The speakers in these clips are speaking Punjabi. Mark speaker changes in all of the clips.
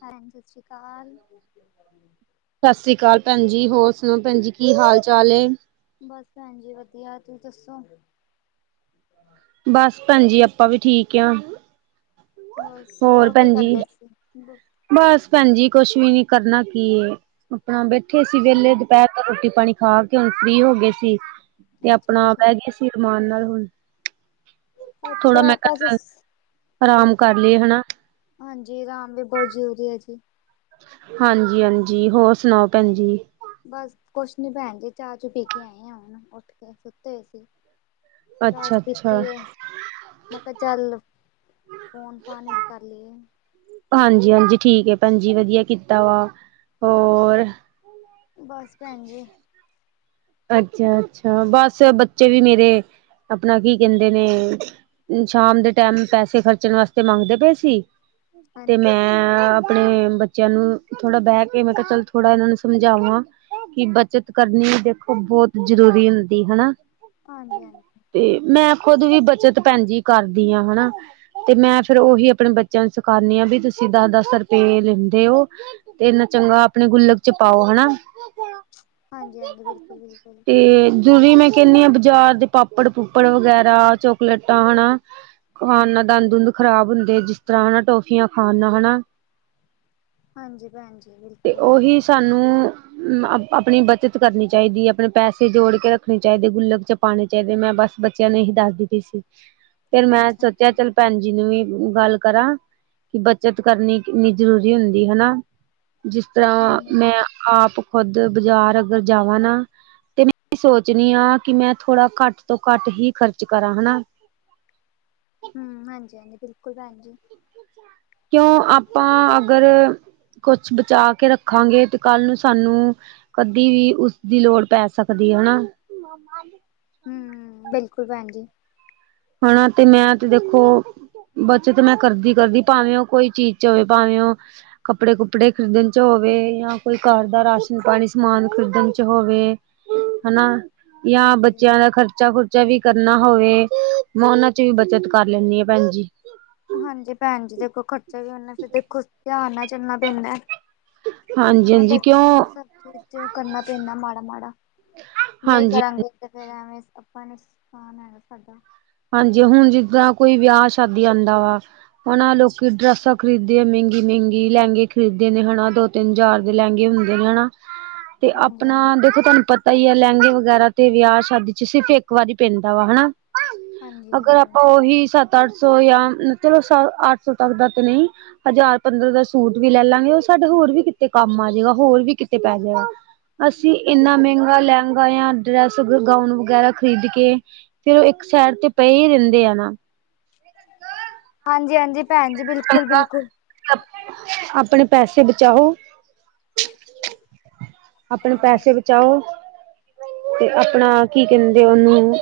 Speaker 1: ਭੈਣ ਸਤਿ ਸ੍ਰੀ ਅਕਾਲ।
Speaker 2: ਸਤਿ ਸ਼੍ਰੀ ਅਕਾਲ ਭੈਣ ਜੀ ਹੋਰ ਸੁਣੋ ਭੈਣ ਜੀ ਕੀ ਹਾਲ ਚਾਲ ਏ।
Speaker 1: ਬੱਸ ਭੈਣ ਜੀ ਵਧੀਆ ਤੁਸੀਂ ਦੱਸੋ।
Speaker 2: ਬੱਸ ਭੈਣਜੀ ਆਪਾਂ ਵੀ ਠੀਕ ਆ।
Speaker 1: ਬਸ ਹੋਰ ਕੀ ਕਰਦੇ ਸੀ।
Speaker 2: ਬੱਸ ਭੈਣ ਜੀ ਕੁੱਛ ਵੀ ਨੀ ਕਰਨਾ ਕੀਏ ਆਪਣਾ ਬੈਠੇ ਸੀ ਵਿਹਲੇ
Speaker 1: ਅੱਛਾ
Speaker 2: ਦੁਪਹਿਰ ਬਸ ਰੋਟੀ ਪਾਣੀ ਖਾ ਕੇ ਹੁਣ ਫ੍ਰੀ ਹੋ ਗਏ ਸੀ ਤੇ
Speaker 1: ਅੱਛਾ
Speaker 2: ਆਪਣਾ ਬਹਿ
Speaker 1: ਅੱਛਾ
Speaker 2: ਗਏ ਸੀ। ਇਰਮਾਨ ਨਾਲ ਹੋਈ ਥੋੜਾ ਮੈਂ
Speaker 1: ਅੱਛਾ
Speaker 2: ਕਿਹਾ
Speaker 1: ਬਸ
Speaker 2: ਚਲ ਆਰਾਮ ਕਰ ਲਈਏ ਹਨਾ
Speaker 1: ਹਾਂਜੀ, ਆਰਾਮ ਵੀ ਬਹੁਤ ਜ਼ਰੂਰੀ ਹੈ ਜੀ।
Speaker 2: ਹਾਂਜੀ, ਹਾਂਜੀ ਹੋਰ ਸੁਣਾਓ ਭੈਣ ਜੀ।
Speaker 1: ਬਸ ਕੁਛ ਨੀ ਭੈਣ ਜੀ ਚਾਹ ਚੂ ਪੀ ਕੇ ਆਏ ਆ ਹੁਣ ਉੱਠ ਕੇ ਸੁੱਤੇ ਹੋਏ ਸੀ। ਚਾਹ ਚੂ ਪੀਤੀ
Speaker 2: ਅੱਛਾ-ਅੱਛਾ
Speaker 1: ਏ। ਮੈਂ ਕਿਹਾ ਚੱਲ ਫੋਨ ਫਾਨ ਇੱਕ ਕਰ ਲਈਏ।
Speaker 2: ਹਾਂਜੀ, ਹਾਂਜੀ ਠੀਕ ਏ ਭੈਣਜੀ ਵਧੀਆ ਕੀਤਾ ਵਾ ਹੋਰ
Speaker 1: ਬਸ ਭੈਣ ਜੀ
Speaker 2: ਅੱਛਾ, ਅੱਛਾ ਬਸ ਬੱਚੇ ਵੀ ਮੇਰੇ ਆਪਣਾ ਕੀ ਕਹਿੰਦੇ ਨੇ ਸ਼ਾਮ ਦੇ ਟੈਮ ਪੈਸੇ ਖਰਚਣ ਵਾਸਤੇ ਮੰਗਦੇ ਪਏ ਸੀ, ਤੇ
Speaker 1: ਹਾਂਜੀ
Speaker 2: ਮੈਂ ਮੈਂ ਆਪਣੇ ਬੱਚਿਆਂ ਨੂੰ ਥੋੜਾ ਬਹਿ ਕੇ ਮੈਂ ਕਿਹਾ ਚੱਲ ਥੋੜਾ ਇਹਨਾਂ ਨੂੰ ਸਮਝਾਵਾਂ। ਕਿ ਬੱਚਤ ਕਰਨੀ ਦੇਖੋ ਬਹੁਤ ਜ਼ਰੂਰੀ ਹੁੰਦੀ ਹਨਾ
Speaker 1: ਹਾਂਜੀ, ਹਾਂਜੀ।
Speaker 2: ਤੇ ਮੈਂ ਖੁਦ ਵੀ ਬੱਚਤ ਭੈਣ ਜੀ ਕਰਦੀ ਆ ਹਨਾ ਤੇ ਮੈਂ ਫਿਰ ਉਹੀ ਆਪਣੇ ਬੱਚਿਆਂ ਨੂੰ ਸਿਖਾਨੀ ਆਂ ਵੀ ਤੁਸੀਂ ਦੱਸ ਦੱਸ ਰੁਪਏ ਲੈਂਦੇ ਹੋ ਤੇ ਇੰਨਾ ਚੰਗਾ ਆਪਣੇ ਗੁੱਲਕ ਚ ਪਾਉ ਹਨਾ। [unintelligible]
Speaker 1: ਹਾਂਜੀ ਹਾਂਜੀ- ਬਿਲਕੁਲ ਬਿਲਕੁਲ।
Speaker 2: ਤੇ ਜੂੰ ਦੀ ਮੈਂ ਕੈਣੀ ਆ ਬਾਜ਼ਾਰ ਦੇ ਪਾਪੜ- ਪੂਪੜ ਵਗੈਰਾ ਚੋਕਲੇਟਾਂ ਹਨਾ ਖਾਣ ਨਾਲ ਦੰਦ ਦੁੰਦ ਖਰਾਬ ਹੁੰਦੇ, ਜਿਸ ਤਰ੍ਹਾਂ ਹਨਾ ਟੋਫੀਆਂ ਖਾਣ ਨਾਲ ਹਨਾ ਵ
Speaker 1: ਹਾਂਜੀ ਭੈਣ ਜੀ ਬਿਲਕੁਲ।
Speaker 2: ਤਾਨੂੰ ਅ ਆਪਣੀ ਬੱਚਤ ਕਰਨੀ ਚਾਈਦੀ ਆਪਣੇ ਪੈਸੇ ਜੋੜ ਕੇ ਰੱਖਣੇ ਚਾਈਦੇ, ਗੁੱਲਕ 'ਚ ਪਾਣੇ ਚਾਈਦੇ, ਮੈਂ ਬੱਸ ਬੱਚਿਆਂ ਨੂੰ ਏਹੀ ਦੱਸਦੀ ਪਈ ਸੀ। ਪਰ ਮੈਂ
Speaker 1: ਅੱਛਾ
Speaker 2: ਸੋਚਿਆ
Speaker 1: ਅੱਛਾ
Speaker 2: ਚੱਲ ਭੈਣ ਜੀ ਨੂੰ ਵੀ ਗੱਲ ਕਰਾਂ। ਕੀ ਬੱਚਤ ਕਰਨੀ ਕਿੰਨੀ ਜ਼ਰੂਰੀ ਹੁੰਦੀ ਹਨਾ। ਜਿਸ ਤਰ੍ਹਾਂ
Speaker 1: ਹਾਂਜੀ
Speaker 2: ਮੈ
Speaker 1: ਹਾਂਜੀ
Speaker 2: ਆਪ ਖੁਦ ਬਾਜ਼ਾਰ ਅਗਰ ਜਾਵਾਂ ਨਾ ਤੇ ਮੈਂ ਸੋਚਣੀ ਆ ਕਿ ਮੈਂ ਥੋੜ੍ਹਾ ਘੱਟ ਤੋਂ ਘੱਟ ਹੀ ਖ਼ਰਚ ਕਰਾਂ ਹਨਾ।
Speaker 1: ਹੂੰ ਹਾਂਜੀ ਹਾਂਜੀ ਬਿਲਕੁਲ ਭੈਣ ਜੀ।
Speaker 2: ਕਿਉਂ ਆਪਾਂ ਅਗਰ ਕੁਛ ਬਚਾ ਕੇ ਰੱਖਾਂਗੇ ਤੇ ਕੱਲ ਨੂੰ ਸਾਨੂੰ ਕਦੀ ਵੀ ਉਸਦੀ ਲੋੜ ਪੈ ਸਕਦੀ ਹਨਾ। [unintelligible]
Speaker 1: ਹੂੰਅ ਬਿਲਕੁਲ ਭੈਣ ਜੀ।
Speaker 2: ਹਣਾ ਤੇ ਮੈਂ ਤੇ ਦੇਖੋ ਬੱਚਤ ਮੈਂ ਕਰਦੀ ਕਰਦੀ ਭਾਵੇਂ ਓ ਕੋਈ ਚੀਜ਼ 'ਚ ਅਵੇ ਭਾਵੇਂ ਓ ਕੱਪੜੇ ਕੁਪੜੇ ਖਰੀਦਣ 'ਚ ਹੋਵੇ ਜਾਂ ਕੋਈ ਘਰ ਦਾ ਰਾਸ਼ਨ ਪਾਣੀ ਸਮਾਨ ਖਰੀਦਣ 'ਚ ਹੋਵੇ। ਹਨਾ ਜਾਂ
Speaker 1: ਹਾਂਜੀ-ਹਾਂਜੀ।
Speaker 2: ਬੱਚਿਆਂ ਦਾ ਖਰਚਾ ਖੁਰਚਾ ਵੀ ਕਰਨਾ ਹੋਵੇ। ਮੈਂ ਓਨਾਂ 'ਚ ਵੀ ਬੱਚਤ ਕਰ ਲੈਂਣੀ ਆ ਭੈਣ ਜੀ।
Speaker 1: ਹਾਂਜੀ ਭੈਣ ਜੀ ਦੇਖੋ ਖਰਚਾ ਵੀ ਓਨੇ, ਫੇਰ ਦੇਖੋ ਧਿਆਨ ਨਾਲ ਚੱਲਣਾ ਪੈਂਦਾ।
Speaker 2: ਹਾਂਜੀ
Speaker 1: ਹਨਾ
Speaker 2: ਹਾਂਜੀ
Speaker 1: ਦੇਖੋ
Speaker 2: ਕਿਉਂ
Speaker 1: ਸੱਬ ਚੀਜ਼ 'ਚ ਕਰਨਾ ਪੈਂਦਾ ਮਾੜਾ ਮਾੜਾ। ਨਈ
Speaker 2: ਹਾਂਜੀ
Speaker 1: ਕਰਾਂਗੇ ਤੇ ਫੇਰ ਐਵੇਂ ਆਪਾਂ ਨੁਕਸਾਨ ਹੈਗਾ ਸਾਡਾ।
Speaker 2: ਹਾਂਜੀ ਹੁਣ ਜਿੱਦਾਂ ਕੋਈ ਵਿਆ ਸ਼ਾਦੀ ਆਂਦਾ ਵਾ। ਹਨਾ ਲੋਕੀ ਡਰੈਸਾਂ ਖਰੀਦੇ ਮੇਂਗੀ ਮੇਂਗੀ, ਲਹਿੰਗੇ ਖਰੀਦਦੇ ਨੇ ਹਨਾ ਦੋ ਤਿੰਨ ਜਾਰ ਦੇ ਲੈਂਗੇ ਹੁੰਦੇ ਨੇ ਹਨਾ, ਤੇ ਆਪਣਾ
Speaker 1: ਹਾਂਜੀ-ਹਾਂਜੀ।
Speaker 2: ਦੇਖੋ ਤੁਆਨੂੰ ਪਤਾ ਪਤਾ ਈ ਆ ਲੈਂਗੇ ਵਗੈਰਾ ਤੇ ਵਿਆ ਸ਼ਾਦੀ 'ਚ ਸਿਰਫ ਇੱਕ ਵਾਰੀ ਪੈਂਦਾ ਵਾ ਹਨਾ। ਅਗਰ
Speaker 1: ਹਾਂਜੀ-ਹਾਂਜੀ,
Speaker 2: ਆਪਾਂ ਓਹੀ ਸੱਤ -ਅੱਠ ਸੌ ਜਾਂ ਚਲੋ ਅੱਠ ਸੌ ਤੱਕ ਦਾ ਤੇ ਨਈ। ਹਜ਼ਾਰ ਪੰਦਰਾਂ ਦਾ ਸੂਟ ਵੀ ਲੈ ਲਾਂਗੇ, ਓ ਸਾਡੇ ਹੋਰ ਵੀ ਕਿਤੇ ਕੰਮ ਆ ਜੇਗਾ ਹੋਰ ਵੀ ਕਿਤੇ ਪੈ ਜੇਗਾ। ਅਸੀਂ ਏਨਾ
Speaker 1: ਹਾਂਜੀ-ਹਾਂਜੀ,
Speaker 2: ਮੈਂਗਾ ਲੈਂਗਾ ਜਾਂ ਡਰੈਸ ਅਗਰ ਗਾਊਨ ਵਗੈਰਾ ਖਰੀਦ ਕੇ ਫੇਰ ਇੱਕ ਸੇਡ ਤੇ ਪਏ ਈ ਰੈਂਦੇ ਆ ਨਾ।
Speaker 1: ਹਾਂਜੀ ਹਾਂਜੀ।
Speaker 2: ਚੰੰਗਾ -ਆਪਣੇ ਪੈਸੇ ਬਚਾਓ।
Speaker 1: [inaudible]
Speaker 2: ਆਪਣੇ ਪੈਸੇ ਬਚਾਓ ਤੇ ਆਪਣਾ ਕੀ ਕੈਂਦੇ ਓਨੂੰ।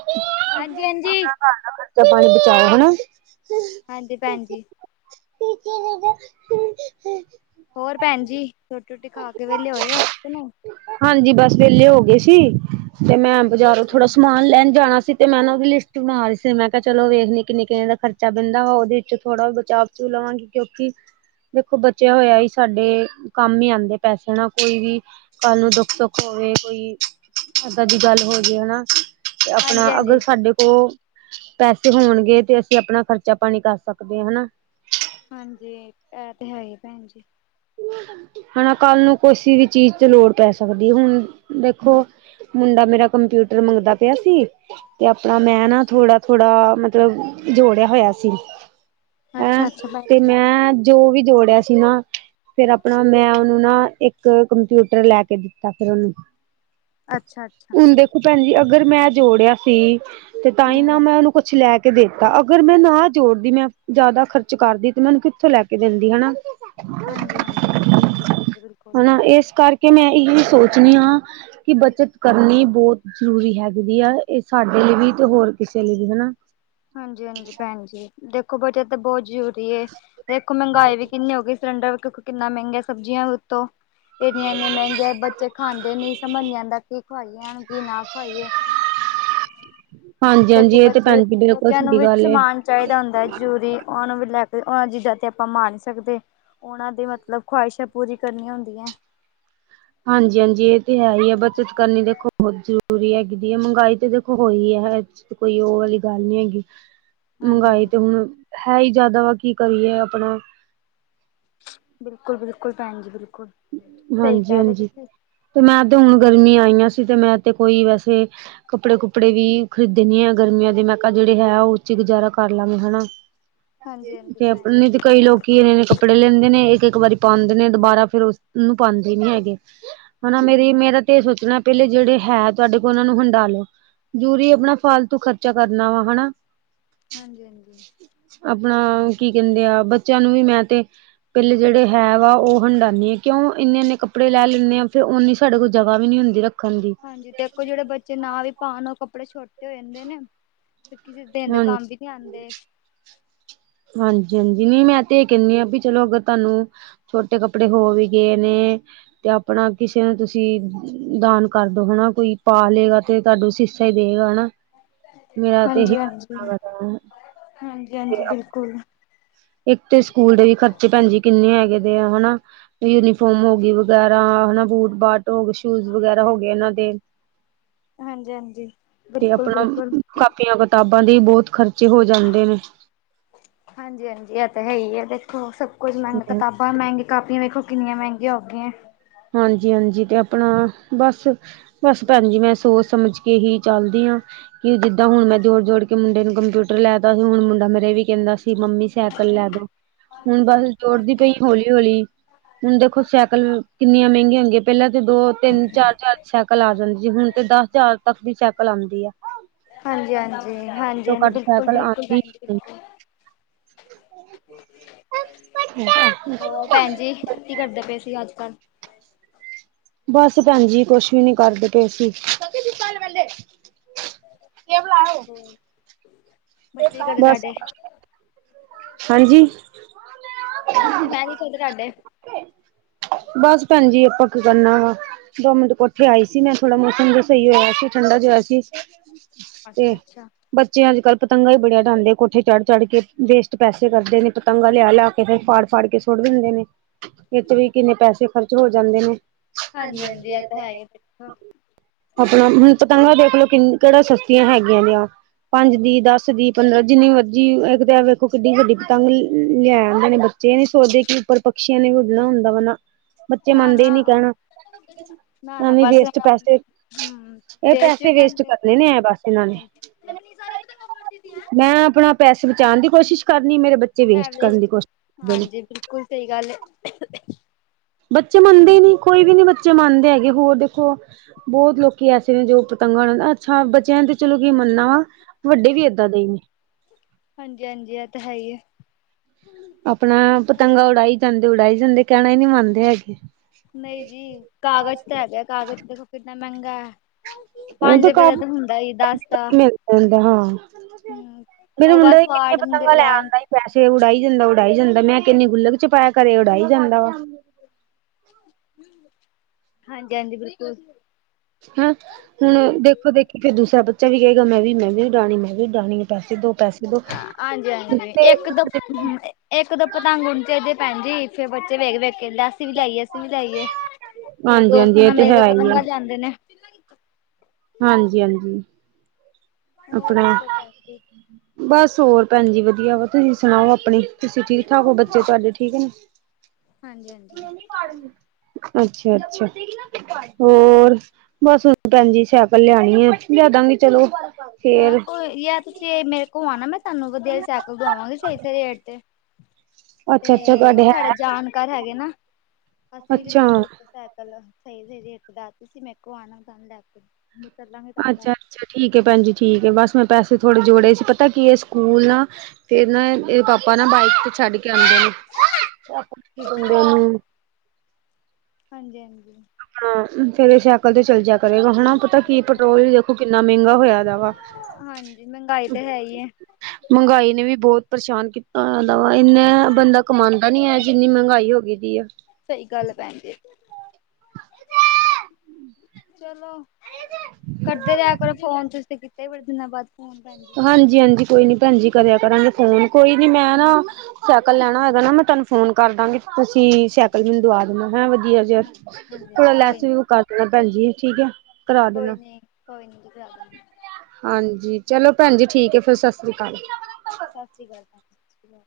Speaker 1: ਹਾਂਜੀ ਹਾਂਜੀ।
Speaker 2: ਖਰਚਾ ਪਾਣੀ ਬਚਾਓ ਹਨਾ।
Speaker 1: ਹਾਂਜੀ ਭੈਣ ਜੀ।
Speaker 2: [unintelligible]
Speaker 1: ਹੋਰ ਭੈਣ ਜੀ ਰੋਟੀ ਰੂਟੀ ਖਾ ਕੇ ਵੈਲੇ ਹੋਏ ਓ ਕੇ ਨਈ।
Speaker 2: ਹਾਂਜੀ ਬਸ ਵੈਲੇ ਹੋ ਗੇ ਸੀ ਤੇ ਮੈਂ ਬਾਜ਼ਾਰੋਂ
Speaker 1: ਅੱਛਾ
Speaker 2: ਥੋੜਾ ਸਮਾਨ ਲੈਣ ਜਾਣਾ ਸੀ। ਤੇ ਮੈਂ ਨਾ ਓਦੀ ਲਿਸਟ ਬਣਾ ਰੀ ਸੀ। ਮੈਂ ਕਿਆ ਚਲੋ ਵੇਖਣੀ ਕਿੰਨੇ ਕਿੰਨੇ ਖਰਚਾ ਪੈਂਦਾ ਵਾ ਓਦੇ ਵਿੱਚੋਂ ਥੋੜ੍ਹਾ ਬਚਾ 'ਚ ਲਵਾਂਗੀ। ਕਿਉਂਕਿ ਦੇਖੋ ਬਚਿਆ ਹੋਇਆ ਹੀ ਸਾਡੇ ਕੰਮ ਈ ਆਂਦੇ। ਪੈਸੇ ਨਾ ਕੋਈ ਵੀ ਕੱਲ੍ਹ ਨੂੰ ਦੁੱਖ ਸੁੁੱਖ ਹੋਵੇ ਕੋਈ ਇੱਦਾਂ ਦੀ ਗੱਲ ਹੋਜੇ ਹਨਾ ਤੇ ਆਪਣਾ
Speaker 1: ਹਾਂਜੀ-ਹਾਂਜੀ।
Speaker 2: ਅਗਰ ਸਾਡੇ ਕੋਲ। ਪੈਸੇ ਹੋਣਗੇ ਤੇ ਅਸੀਂ ਆਪਣਾ ਖਰਚਾ ਪਾਣੀ ਸਕਦੇ ਹਨਾ।
Speaker 1: ਹਾਂਜੀ ਇਹ ਤੇ ਹੈ ਹੀ ਭੈਣ ਜੀ।
Speaker 2: ਹਨਾ ਕੱਲ ਨੂੰ ਕੋਸੀ ਵੀ ਚੀਜ਼ ਤੇ ਲੋੜ ਸਕਦੀ ਹੈ ਹੁਣ ਦੇਖੋ। ਮੁੰਡਾ ਮੇਰਾ ਕੰਪਿਊਟਰ ਮੰਗਦਾ ਪਿਆ ਸੀ ਤੇ ਆਪਣਾ ਮੈਂ ਨਾ
Speaker 1: ਅੱਛਾ।
Speaker 2: ਥੋੜਾ। ਥੋੜਾ ਮਤਲਬ ਜੋੜਿਆ ਹੋਇਆ ਸੀ ਹੈਂ
Speaker 1: ਅੱਛਾ ਅੱਛਾ ਭੈਣ
Speaker 2: ਤੇ
Speaker 1: ਜੀ
Speaker 2: ਮੈਂ। ਜੋ ਵੀ ਜੋੜਿਆ ਸੀ ਨਾ। ਫੇਰ ਆਪਣਾ ਮੈਂ ਉਹਨੂੰ ਨਾ ਇੱਕ ਕੰਪਿਊਟਰ ਲੈ ਕੇ ਦਿੱਤਾ ਫਿਰ ਉਹਨੂੰ।
Speaker 1: ਅੱਛਾ-ਅੱਛਾ।
Speaker 2: ਹੁਣ ਦੇਖੋ ਭੈਣ ਜੀ ਅਗਰ ਮੈਂ ਜੋੜਿਆ ਸੀ ਤੇ ਤਾਂ ਹੀ ਨਾ
Speaker 1: ਹੂੰ।
Speaker 2: ਮੈਂ ਉਹਨੂੰ ਕੁਛ ਲੈ ਕੇ। ਦੇ ਤਾ ਅਗਰ ਮੈਂ ਨਾ ਜੋੜਦੀ ਮੈਂ ਜ਼ਿਆਦਾ ਖਰਚ ਕਰਦੀ ਤੇ ਮੈਂ ਉਹਨੂੰ ਕਿੱਥੋਂ ਲੈ ਕੇ। ਦਿੰਦੀ ਹਨਾ।
Speaker 1: ਹਾਂਜੀ-ਹਾਂਜੀ ਹਾਜੀ ਬਿਲਕੁਲ ਹੈ ਬਿਲਕੁਲ।
Speaker 2: ਹਨਾ ਇਸ ਕਰਕੇ ਮੈਂ ਇਹੀ ਸੋਚਣੀ ਹਾਂ ਕਿ ਬੱਚਤ ਕਰਨੀ ਬਹੁਤ। ਜ਼ਰੂਰੀ ਹੈਗੀ ਆ ਇਹ ਸਾਡੇ ਲਈ ਵੀ ਤੇ ਹੋਰ ਕਿਸੇ ਲਈ ਵੀ ਹਨਾ।
Speaker 1: ਹਾਂਜੀ-ਹਾਂਜੀ ਭੈਣ ਜੀ ਦੇਖੋ ਬੱਚਤ ਤਾਂ ਬਹੁਤ ਜ਼ਰੂਰੀ। ਦੇਖੋ ਮਹਿੰਗਾਈ ਵੀ ਕਿੰਨੀ ਹੋ ਗਈ ਸਿਲੰਡਰ ਕੁ ਕਿੰਨਾ ਮਹਿੰਗਾ ਸਬਜ਼ੀਆਂ ਉੱਤੋਂ। ਇੰਨੇ ਇੰਨੇ ਮਹਿੰਗੀਆਂ ਬੱਚੇ ਖਾਂਦੇ ਨੀ ਸਮਝ ਨੀ ਆੰਦਾ ਕੀ ਖਵਾਈਏ ਕੀ ਨਾ ਖਵਾਈਏ।
Speaker 2: ਹਾਂਜੀ
Speaker 1: ਦੇਖੋ
Speaker 2: ਹਾਂਜੀ ਇਹ ਤੇ
Speaker 1: ਬੱਚੇ
Speaker 2: ਭੈਣ ਜੀ ਬਿਲਕੁਲ
Speaker 1: ਬੱਚਿਆਂ ਨੂੰ
Speaker 2: ਸਹੀ
Speaker 1: ਵਿੱਚ
Speaker 2: ਗੱਲ ਏ
Speaker 1: ਸਮਾਨ। ਚਾਹੀਦਾ ਹੁੰਦਾ ਹੈ ਜ਼ਰੂਰੀ ਉਹਨਾਂ ਨੂੰ ਵੀ ਲੈ ਕੇ ਉਹਨਾਂ ਚੀਜ਼ਾਂ ਤੇ ਆਪਾਂ ਮਾਰ ਨਹੀਂ ਸਕਦੇ। ਉਹਨਾ ਦੀ ਮਤਲਬ ਖਵਾਹਿਸ਼ਾਂ ਪੂਰੀ ਕਰਨੀਆਂ ਹੁੰਦੀਆਂ।
Speaker 2: ਹਾਂਜੀ-ਹਾਂਜੀ ਇਹ ਤੇ ਹੈ ਕਿ ਬੱਚਤ ਕਰਨੀ ਦੇਖੋ ਬਹੁਤ ਜ਼ਰੂਰੀ ਹੈਗੀ ਦੀ ਹੈ ਮਹਿੰਗਾਈ ਤਾਂ ਦੇਖੋ ਹੋਣੀ ਹੈ। ਤੇ ਕੋਈ ਉਹ ਵਾਲੀ ਗੱਲ ਨਹੀਂ ਹੈਗੀ।
Speaker 1: ਹਾਂਜੀ
Speaker 2: ਮਹਿੰਗਾਈ
Speaker 1: ਹਾਂਜੀ।
Speaker 2: ਤੇ ਹੁਣ ਹੈ ਹੀ ਜ਼ਿਆਦਾ ਤਾਂ ਕੀ ਕਰੀਏ ਆਪਣਾ।
Speaker 1: ਬਿਲਕੁਲ ਬਿਲਕੁਲ ਭੈਣ ਜੀ ਬਿਲਕੁਲ। ਸਹੀ ਕਹਿ ਰਹੇ
Speaker 2: ਹਾਂਜੀ-ਹਾਂਜੀ
Speaker 1: ਤੁਸੀਂ
Speaker 2: ਤੇ ਮੈਂ ਤੇ ਹੁਣ ਗਰਮੀਆਂ ਆਈਆਂ ਸੀ ਤੇ ਮੈਂ ਤੇ ਕੋਈ ਵੈਸੇ। ਕੱਪੜੇ ਕੁੱਪੜੇ ਵੀ ਖਰੀਦਣੇ ਆਂ ਗਰਮੀਆਂ ਦੇ ਮੈਂ ਕਿਹਾ ਜਿਹੜੇ ਹੈ ਉਹ ਚ ਹੀ ਗੁਜ਼ਾਰਾ ਕਰ ਲੈਵਾਗੇ ਹਨਾ। ਹਾਂਜੀ ਤੇ ਆਪਣੇ ਤੇ ਕਈ ਲੋਕ। ਕਿ ਇਹ ਨੇ ਕੱਪੜੇ ਲੈਂਦੇ ਨੇ ਇੱਕ ਇੱਕ ਵਾਰੀ ਪਾਉਂਦੇ ਨੇ ਦੁਬਾਰਾ ਫਿਰ ਉਸਨੂੰ ਪਾਉਂਦੇ ਨੀ ਹੈਗੇ। ਹਨਾ
Speaker 1: ਹਮ
Speaker 2: ਮੇਰਾ ਤੇ ਇਹ ਸੋਚਣਾ ਪਹਿਲੇ ਜਿਹੜੇ ਹੈ ਤੁਹਾਡੇ ਕੋਲ ਉਹ ਨੂੰ ਹੰਡਾਾਲੋ। ਜ਼ਰੂਰੀ ਆਪਣਾ ਫਾਲਤੂ ਖਰਚਾ ਕਰਨਾ ਵਾ ਹਨਾ।
Speaker 1: ਹਾਂਜੀ-ਹਾਂਜੀ।
Speaker 2: ਆਪਣਾ ਕੀ ਕਹਿੰਦੇ ਆ ਬੱਚਿਆਂ ਨੂੰ ਵੀ ਮੈਂ ਤੇ। ਪਹਿਲੇ ਜਿਹੜੇ ਹੈ ਵਾ ਉਹ ਹੰਢਾਈਏ। ਕਿਉਂ ਇੰਨੇ ਇੰਨੇ ਕੱਪੜੇ ਲੈ ਲੈਂਦੇ ਆ ਫਿਰ ਓਨੀ ਸਾਡੇ ਕੋਲ ਜ੍ਹਗਾ ਵੀ ਨਹੀਂ ਹੁੰਦੀ ਰੱਖਣ ਦੀ।
Speaker 1: ਹਾਂਜੀ ਦੇਖੋ ਜਿਹੜੇ ਬੱਚੇ ਨਾ ਵੀ ਪਾਉਣ ਉਹ ਕੱਪੜੇ ਛੋਟੇ। ਤੇ ਹੋ ਜਾਂਦੇ ਨੇ ਤੇ ਕਿਸੇ ਦੇਨ ਦੇ ਕੰਮ ਵੀ ਨੀ ਆਉਂਦੇ।
Speaker 2: ਹਾਂਜੀ-ਹਾਂਜੀ ਨਹੀਂ ਮੈਂ ਤੇ ਇਹ ਕਹਿੰਦੀ ਹਾਂ ਵੀ ਚਲੋ ਅਗਰ ਤੁਹਾਨੂੰ। ਛੋਟੇ ਕੱਪੜੇ ਹੋ ਵੀ ਗਏ ਨੇ। ਤੇ ਆਪਣਾ ਕਿਸੇ ਨੂੰ ਤੁਸੀਂ ਦਾਨ ਕਰਦੋ ਹਨਾ ਕੋਈ ਪਾ ਲਏਗਾ। ਤੇ ਤੁਹਾਨੂੰ ਆਸੀਸਾਂ ਹੀ ਦੇ ਗਾ ਹਨਾ। ਮੇਰਾ ਤੇ ਇਹੀ
Speaker 1: ਹਾਂਜੀ-ਹਾਂਜੀ ਹਾਂਜੀ-ਹਾਂਜੀ ਬਿਲਕੁਲ।
Speaker 2: ਇੱਕ ਤੇ ਸਕੂਲ ਦੇ ਵੀ ਖਰਚੇ ਭੈਣ ਜੀ ਕਿੰਨੇ ਹੈਗੇ ਦੇ ਆ ਹਨਾ। ਯੂਨੀਫਾਰਮ ਹੋ ਗਈ ਵਗੈਰਾ ਹਨਾ ਬੂਟ ਬਾਟ। ਸ਼ੂਜ ਵਗੈਰਾ ਹੋ ਗਏ ਇਹਨਾਂ ਦੇ।
Speaker 1: ਹਾਂਜੀ ਹਾਂਜੀ,
Speaker 2: ਤੇ
Speaker 1: ਬਿਲਕੁਲ
Speaker 2: ਆਪਣਾ
Speaker 1: ਬਿਲਕੁਲ
Speaker 2: ਕਾਪੀਆਂ- ਕਿਤਾਬਾਂ ਦੇ ਈ ਬਹੁਤ ਖਰਚੇ ਹੋ ਜਾਂਦੇ ਨੇ।
Speaker 1: ਹਾਂਜੀ ਹਾਂਜੀ ਇਹ ਤਾਂ ਹੈ ਹੀ ਆ, ਵੇਖੋ ਸਭ ਕੁਝ ਮਹਿੰਗਾ ਕਿਤਾਬ ਪਰ ਕਾਪੀਆਂ ਵੇਖੋ ਕਿੰਨੀਆਂ ਮਹਿੰਗੀਆਂ ਹੋਗੀਆਂ।
Speaker 2: ਹਾਂਜੀ ਹਾਂਜੀ ਤੇ ਆਪਣਾ, ਬਸ ਬਸ ਭੈਣ ਜੀ ਮੈਂ ਸੋਚ- ਸਮਝ ਕੇ ਹੀ ਚੱਲਦੀ ਆ ਕਿ ਜਿੱਦਾਂ ਹੁਣ ਮੈਂ ਜੋੜ -ਜੋੜ ਕੇ ਮੁੰਡੇ ਨੂੰ ਕੰਪਿਊਟਰ ਲੈਤਾ ਸੀ। ਹੁਣ ਮੁੰਡਾ ਮੇਰੇ ਵੀ ਕਹਿੰਦਾ ਸੀ। ਕਿ ਮੰਮੀ ਸਾਈਕਲ ਲੈ ਦੋ, ਹੁਣ ਬਸ ਜੋੜਦੀ ਪਈ ਆਂ। ਹੌਲੀ -ਹੌਲੀ, ਹੁਣ ਦੇਖੋ ਸਾਇਕਲ ਕਿੰਨੀਆਂ ਮਹਿੰਗੀਆਂ ਹੁੰਦੀਆਂ, ਪਹਿਲਾਂ ਤੇ ਦੋ -ਤਿੰਨ ਚਾਰ- ਚਾਰ ਸਾਈਕਲ ਆ ਜਾਂਦੀ ਆ, ਹੁਣ ਤੇ ਦਸ ਹਜ਼ਾਰ ਤੱਕ ਦੀ ਸਾਈਕਲ ਆਂਦੀ ਆ।
Speaker 1: ਹਾਂਜੀ, ਹਾਂਜੀ,
Speaker 2: ਉਸ
Speaker 1: ਹਾਂਜੀ,
Speaker 2: ਤੋਂ
Speaker 1: ਹਾਂਜੀ
Speaker 2: ਘੱਟ
Speaker 1: ਬਿਲਕੁਲ ਬਿਲਕੁਲ ਬਿਲਕੁਲ।
Speaker 2: ਹ
Speaker 1: ਹੋਰ ਭੈਣ ਜੀ
Speaker 2: [unintelligible]
Speaker 1: ਕੀ ਕਰਦੇ ਪਏ ਸੀ ਅੱਜ- ਕੱਲ੍ਹ
Speaker 2: ਬਸ ਭੈਣਜੀ ਕੁਛ ਵੀ ਨੀ ਕਰਦੇ ਪਏ ਸੀ। ਇਹ ਬਲਲਾ ਹੈ [inaudible]
Speaker 1: ਬੱਚੇ ਕੀ ਕਰਦੇ
Speaker 2: ਬਸ
Speaker 1: ਤਾਡੇ
Speaker 2: ਹਾਂਜੀ
Speaker 1: ਬੱਚੇ ਮੈਂ ਕਿਆ ਕੀ ਕਦੇ ਤਾਡੇ
Speaker 2: ਬਸ ਭੈਣ ਜੀ ਆਪਾਂ ਕੀ ਕਰਨਾ ਵਾ ਦੋ- ਮਿੰਟ ਕੋਠੇ ਆਈ ਸੀ ਮੈਂ ਥੋੜਾ ਮੌਸਮ ਜੋ ਸਹੀ ਹੋਇਆ ਸੀ, ਠੰਡਾ ਜਿਹਾ ਸੀ। ਹ [inaudible]
Speaker 1: ਅੱਛਾ, ਅੱਛਾ
Speaker 2: ਬੱਚੇ ਅਜਕੱਲ ਪਤੰਗਾ ਬੜੀਆਂ ਆਡਾਂਦੇ ਕੋਠੇ ਚੜ੍ਹ -ਚੜ੍ਹ ਕੇ, ਵੇਸਟ ਪੈਸੇ ਕਰਦੇ ਨੇ ਪਤੰਗਾ ਲਿਆ- ਲਿਆ ਕੇ ਫਿਰ ਫਾੜ -ਫਾੜ ਕੇ ਸੁਟ ਦਿੰਦੇ ਨੇ। ਇਥੇ ਵੀ ਕਿੰਨੇ ਪੈਸੇ ਖਰਚ ਹੋ ਜਾਂਦੇ ਨੇ,
Speaker 1: ਹਾਂਜੀ
Speaker 2: ਹਾਜੀ
Speaker 1: ਹਾਂਜੀ
Speaker 2: ਹਾਜੀ ਇਹ ਤਾਂ
Speaker 1: ਹੀ ਦੇਖੋ
Speaker 2: ਹੈ। ਆਪਣਾ ਹੁਣ ਪਤੰਗਾ ਦੇਖਲਓ ਕਿੰਨ, ਕਿਹੜਾ ਸਸਤੀਆਂ ਹੈਗੀਆਂ ਨੇਆਂ ਪੰਜ ਦੀ, ਦਸ ਦੀ। ਸ਼ਦੱਸ ਦੀ ਪੰਦਰਾਂ ਜਿੰਨੀ ਮਰਜ਼ੀ ਇੱਕ ਤੇ ਵੇਖੋ ਕਿੱਡੀ ਵੱਡੀ ਪਤੰਗ ਲ ਲਿਆ ਆਂਦੇ ਨੇ ਬੱਚੇ। ਜੇ ਨੀ ਸੋਚਦੇ ਕਿ ਉੱਪਰ ਪਕਛੀਆਂ ਨੇ ਉੱਡਣਾ ਹੁੰਦਾ ਵਾ ਨਾ। ਬੱਚੇ
Speaker 1: ਨਾ
Speaker 2: ਮੰਨਦੇ ਹੀ
Speaker 1: ਨਾ,
Speaker 2: ਨੀ ਕਹਿਣਾ
Speaker 1: ਨਾ ਨਾ
Speaker 2: ਐਵੇਂ
Speaker 1: ਬਸ ਇਨਾ
Speaker 2: ਵੇਸਟ
Speaker 1: ਆਪਣੀ
Speaker 2: ਪੈਸੇ
Speaker 1: ਹਮ, ਹਮ
Speaker 2: ਇਹ ਪੈਸੇ ਵੇਸਟ
Speaker 1: ਹ
Speaker 2: ਕਰਨੇ ਨੇ ਬਸ ਇਹਨਾਂ ਨੇ
Speaker 1: [unintelligible]
Speaker 2: ਮੈਂ ਆਪਣਾ ਪੈਸੇ ਬਚਾਣ ਦੀ ਕੋਸ਼ਿਸ਼ ਕਰਨੀ, ਮੇਰੇ ਬੱਚੇ ਵੇਸਟ ਕਰਨ ਦੀ ਕੋਸ਼ਿਸ਼ ਕਰਦੇ ਨੇ।
Speaker 1: ਹਾਂਜੀ ਬਿਲਕੁਲ ਸਹੀ ਗੱਲ ਐ।
Speaker 2: ਬੱਚੇ ਮੰਨਦੇ ਈ ਨਈ, ਕੋਈ ਵੀ ਨੀ ਬੱਚੇ ਮੰਨਦੇ ਹੈਗੇ, ਹੋਰ ਦੇਖੋ। ਬਹੁਤ ਲੋਕੀ ਐਸੇ ਨੇ ਜੋ ਪਤੰਗਾਂ, ਅੱਛਾ ਬੱਚਿਆਂ ਦੇ। ਚਲੋ ਕੀ ਮੰਨਨਾ ਵਾ, ਵੱਡੇ ਵੀ ਏਦਾਂ ਦੇਈ ਨੇ।
Speaker 1: ਹਾਂਜੀ ਹਾਂਜੀ ਆ ਤਾਂ ਹੈ ਈ ਐ।
Speaker 2: ਆਪਣਾ ਪਤੰਗਾ ਉਡਾਈ ਜਾਂਦੇ, ਉਡਾਈ ਜਾਂਦੇ ਕਹਿਣਾ ਈ ਨਈ ਮੰਨਦੇ ਹੈਗੇ।
Speaker 1: ਨਹੀਂ ਜੀ ਕਾਗਜ਼ ਤਾਂ ਹੈਗੇ, ਕਾਗਜ਼ ਦੇਖੋ ਕਿੰਨਾ ਮਹਿੰਗਾ ਐ। ਪੰਜ ਰੁਪਏ ਦਾ ਤਾਂ ਹੁੰਦਾ ਈ ਐ ਦੱਸ ਤਾਂ।
Speaker 2: ਉਧ ਹਾਂ।
Speaker 1: ਹੁ
Speaker 2: ਮੇਰਾ ਮੁੰਡਾ ਵੀ ਕਿੰਨੀਆਂ ਪਤੰਗਾ ਲੈ ਆਦਾ ਈ, ਪੈਸੇ ਉਡਾਈ ਜਾਂਦਾ, ਉਡਾਈ ਜਾਂਦਾ। ਮੈਂ ਕੈਨੀ ਗੁੱਲਕ ਚ ਪੈ ਕਰਰੇ ਇਅ ਉਡਾਈ ਜਾਂਦਾ ਵਾ।
Speaker 1: ਹਾਂਜੀ, ਹਾਜੀ ਬਿਲਕੁਲ
Speaker 2: ਹੈਮ ਹੁਣ ਦੇਖੋ ਦੇਖੀ ਫਿਰ ਦੂਸਰਾ ਬੱਚਾ ਵੀ ਕਹੇਗਾ ਮੈਂ ਵੀ ਮੈਂ ਵੀ ਊਡਾਣੀ ਮੈਂ ਵੀ ਊਡਾਣੀ ਏ ਪੈਸੇ ਦੋ। ਪੈਸੇ ਦੋ
Speaker 1: ਹਾਂਜੀ ਹਾਂਜੀ ਇੱਕ ਦੋ ਹਮ ੲ। ਇੱਕ ਦੋ ਪਤੰਗ ਉਡੇ ਦੀ ਭੈਣਜੀ ਇਥੇ ਬੱਚੇ ਵੇਖ ਦੇ। ਕਹਿੰਦਾ ਅਸੀਂ ਵੀ ਲੇ ਆਈਏ ਅਸੀਂ ਵੀ ਲੇ ਆਈਏ ਫੇਰ
Speaker 2: ਹਾਂਜੀ ਹਾਂਜੀ
Speaker 1: ਦੋਸਤਾਂ
Speaker 2: ਇਹ
Speaker 1: ਨਾਲ
Speaker 2: ਤੇ
Speaker 1: ਮਿਲ
Speaker 2: ਹੈ
Speaker 1: ਕੇ
Speaker 2: ਹੀ ਆ
Speaker 1: ਪਤੰਗਾ ਲਿਆਦੇ ਨੇ।
Speaker 2: ਹਾਂਜੀ ਹਾਂਜੀ।
Speaker 1: ਹੋਰ
Speaker 2: ਆਪਣਾ
Speaker 1: ਦਸੋ ਭੈਣਜੀ
Speaker 2: ਬਸ ਹੋਰ ਭੈਣ ਜੀ ਵਧੀਆ ਵਾ ਤੁਸੀਂ ਸੁਣਾਓ ਆਪਣੀ ਤੁਸੀਂ ਠੀਕ ਠਾਕ ਹੋ ਬੱਚੇ ਤੁਹਾਡੇ ਠੀਕ ਨੇ। [inaudible]
Speaker 1: ਹਾਂਜੀ ਹਾਂਜੀ।
Speaker 2: ਅੱਛਾ ਅੱਛਾ। ਹੋਰ ਬਸ ਹੁਣ ਭੈਣਜੀ ਸਾਈਕਲ ਲਿਆਣੀ ਐ ਲਿਆਦਾਂਗੇ ਚਲੋ।
Speaker 1: ਹਾਂ
Speaker 2: ਫੇਰ
Speaker 1: ਕੋਈ ਯਾਰ ਤੁਸੀਂ ਮੇਰੇ ਕੋਲ ਆਣਾ ਮੈਂ। ਤੁਹਾਨੂੰ ਵਧੀਆ ਜੀ ਸਾਈਕਲ ਦਵਾਂਗੇ ਸਹੀ ਸਹੀ ਰੇਟ ਤੇ
Speaker 2: ਅੱਛਾ ਅੱਛਾ
Speaker 1: ਤੇ
Speaker 2: ਤੁਹਾਡੇ ਹੈ
Speaker 1: ਸਾਡਾ ਜਾਣਕਾਰ ਹੈਗੇ ਨਾ ਅਸੀਂ ਵੀ ਦਿੱਤੀ
Speaker 2: ਅੱਛਾ
Speaker 1: ਫਿਰ ਸਾਈਕਲ ਸਹੀ ਸਹੀ ਰੇਟ ਦਸਤੀ ਸੀ ਮੇਰੇ ਕੋਲ ਆਣਾ ਤੁਹਾਨੂੰ ਲੈ ਕੇ ਮੁ ਚਲਾਂਗੇ ਤੁਹਾਨੂੰ ਲੈਕੇ।
Speaker 2: ਅੱਛਾ ਠੀਕ ਹੈ ਭੈਣ ਜੀ ਠੀਕ ਹੈ ਬਸ ਮੈਂ ਪੈਸੇ ਥੋੜੇ ਜੋੜੇ ਸੀ ਪਤਾ ਕੀ ਇਹ ਸਕੂਲ ਨਾ। ਫਿਰ ਨਾ ਇਹਦੇ ਪਾਪਾ ਨਾ ਬਾਈਕ ਤੇ ਛੱਡ ਕੇ ਆਉਂਦੇ ਨੇ ਦੇਨ
Speaker 1: ਹਾਂਜੀ ਹਾਂਜੀ।
Speaker 2: ਹਾ ਫਿਰ ਏ ਸਾਈਕਲ ਤੇ ਚੱਲ ਜਿਆ ਕਰੇਗਾ ਹਨਾ ਪਤਾ ਕੀ
Speaker 1: ਹਾਂਜੀ
Speaker 2: ਪੈਟਰੋਲ ਵੀ ਦੇਖੋ ਕਿੰਨਾ ਮਹਿੰਗਾ ਹੋਇਆ ਦਾ ਵਾ।
Speaker 1: ਹਾਂਜੀ ਮਹਿੰਗਾਈ ਤਾਂ ਹੈ ਹੀ ਐ।
Speaker 2: ਮਹਿੰਗਾਈ ਨੇ ਵੀ ਬਹੁਤ ਪਰੇਸ਼ਾਨ ਕੀਤਾ ਦਾ ਵਾ ਇੰਨਨਾ ਬੰਦਾ ਕਮਾਉਂਦਾ ਨੀ ਹੈ ਜਿੰਨੀ ਮਹਿੰਗਾਈ ਹੋ ਗਈ। ਗ ਹੈ [unintelligible]
Speaker 1: ਸਹੀ ਗੱਲ ਆ ਭੈਣ ਜੀ ਚਲੋ। ਕਰਦੇ ਰਿਹਾ ਕਰੋ ਫੋਨ ਤੁਸੀ ਤੇ ਕੀਤਾ ਹੀ ਬੜੇ ਦਿਨਾਂ ਬਾਦ।
Speaker 2: ਹਾਂਜੀ ਹਾਂਜੀ ਕੋਈ ਨੀ ਭੈਣ ਜੀ ਕਰਿਆ ਕਰਾਂਗੇ ਫੋਨ ਕੋਈ ਨੀ ਮੈਂ ਨਾ। ਸਾਈਕਲ ਲੈਣਾ ਹੈਏਗਾ ਨਾ ਮੈਂ ਤੁਹਾਨੂੰ ਫੋਨ ਕਰ ਦਾਂਗੀ ਤੁਸੀਂ ਸਾਈਕਲ ਮੈਨੂੰ ਦਵਾ ਦੇਣਾ ਹੈਂ ਵਧੀਆ ਜਾ ਜਸਟ
Speaker 1: ਹਾਂਜੀ ਹਾਂਜੀ
Speaker 2: ਥੋੜਾ
Speaker 1: ਕੋਈ
Speaker 2: ਲੈਸ
Speaker 1: ਨੀ
Speaker 2: ਵੀ ਕਰ ਦੇਣਾ ਭੈਣਜੀ ਠੀਕ ਹੈ। ਕਰਾ
Speaker 1: ਕੋਈ
Speaker 2: ਦੇਣਾ
Speaker 1: ਨੀ ਕੋਈ ਨੀ ਜੀ
Speaker 2: ਹਾਂਜੀ ਚਲੋ ਭੈਣ ਜੀ ਠੀਕ ਹੈ ਫਿਰ ਸਤਿ ਸ੍ਰੀ ਅਕਾਲ
Speaker 1: ਸਤਿ ਸ੍ਰੀ ਅਕਾਲ ਸਤਿ ਸ੍ਰੀ ਅਕਾਲ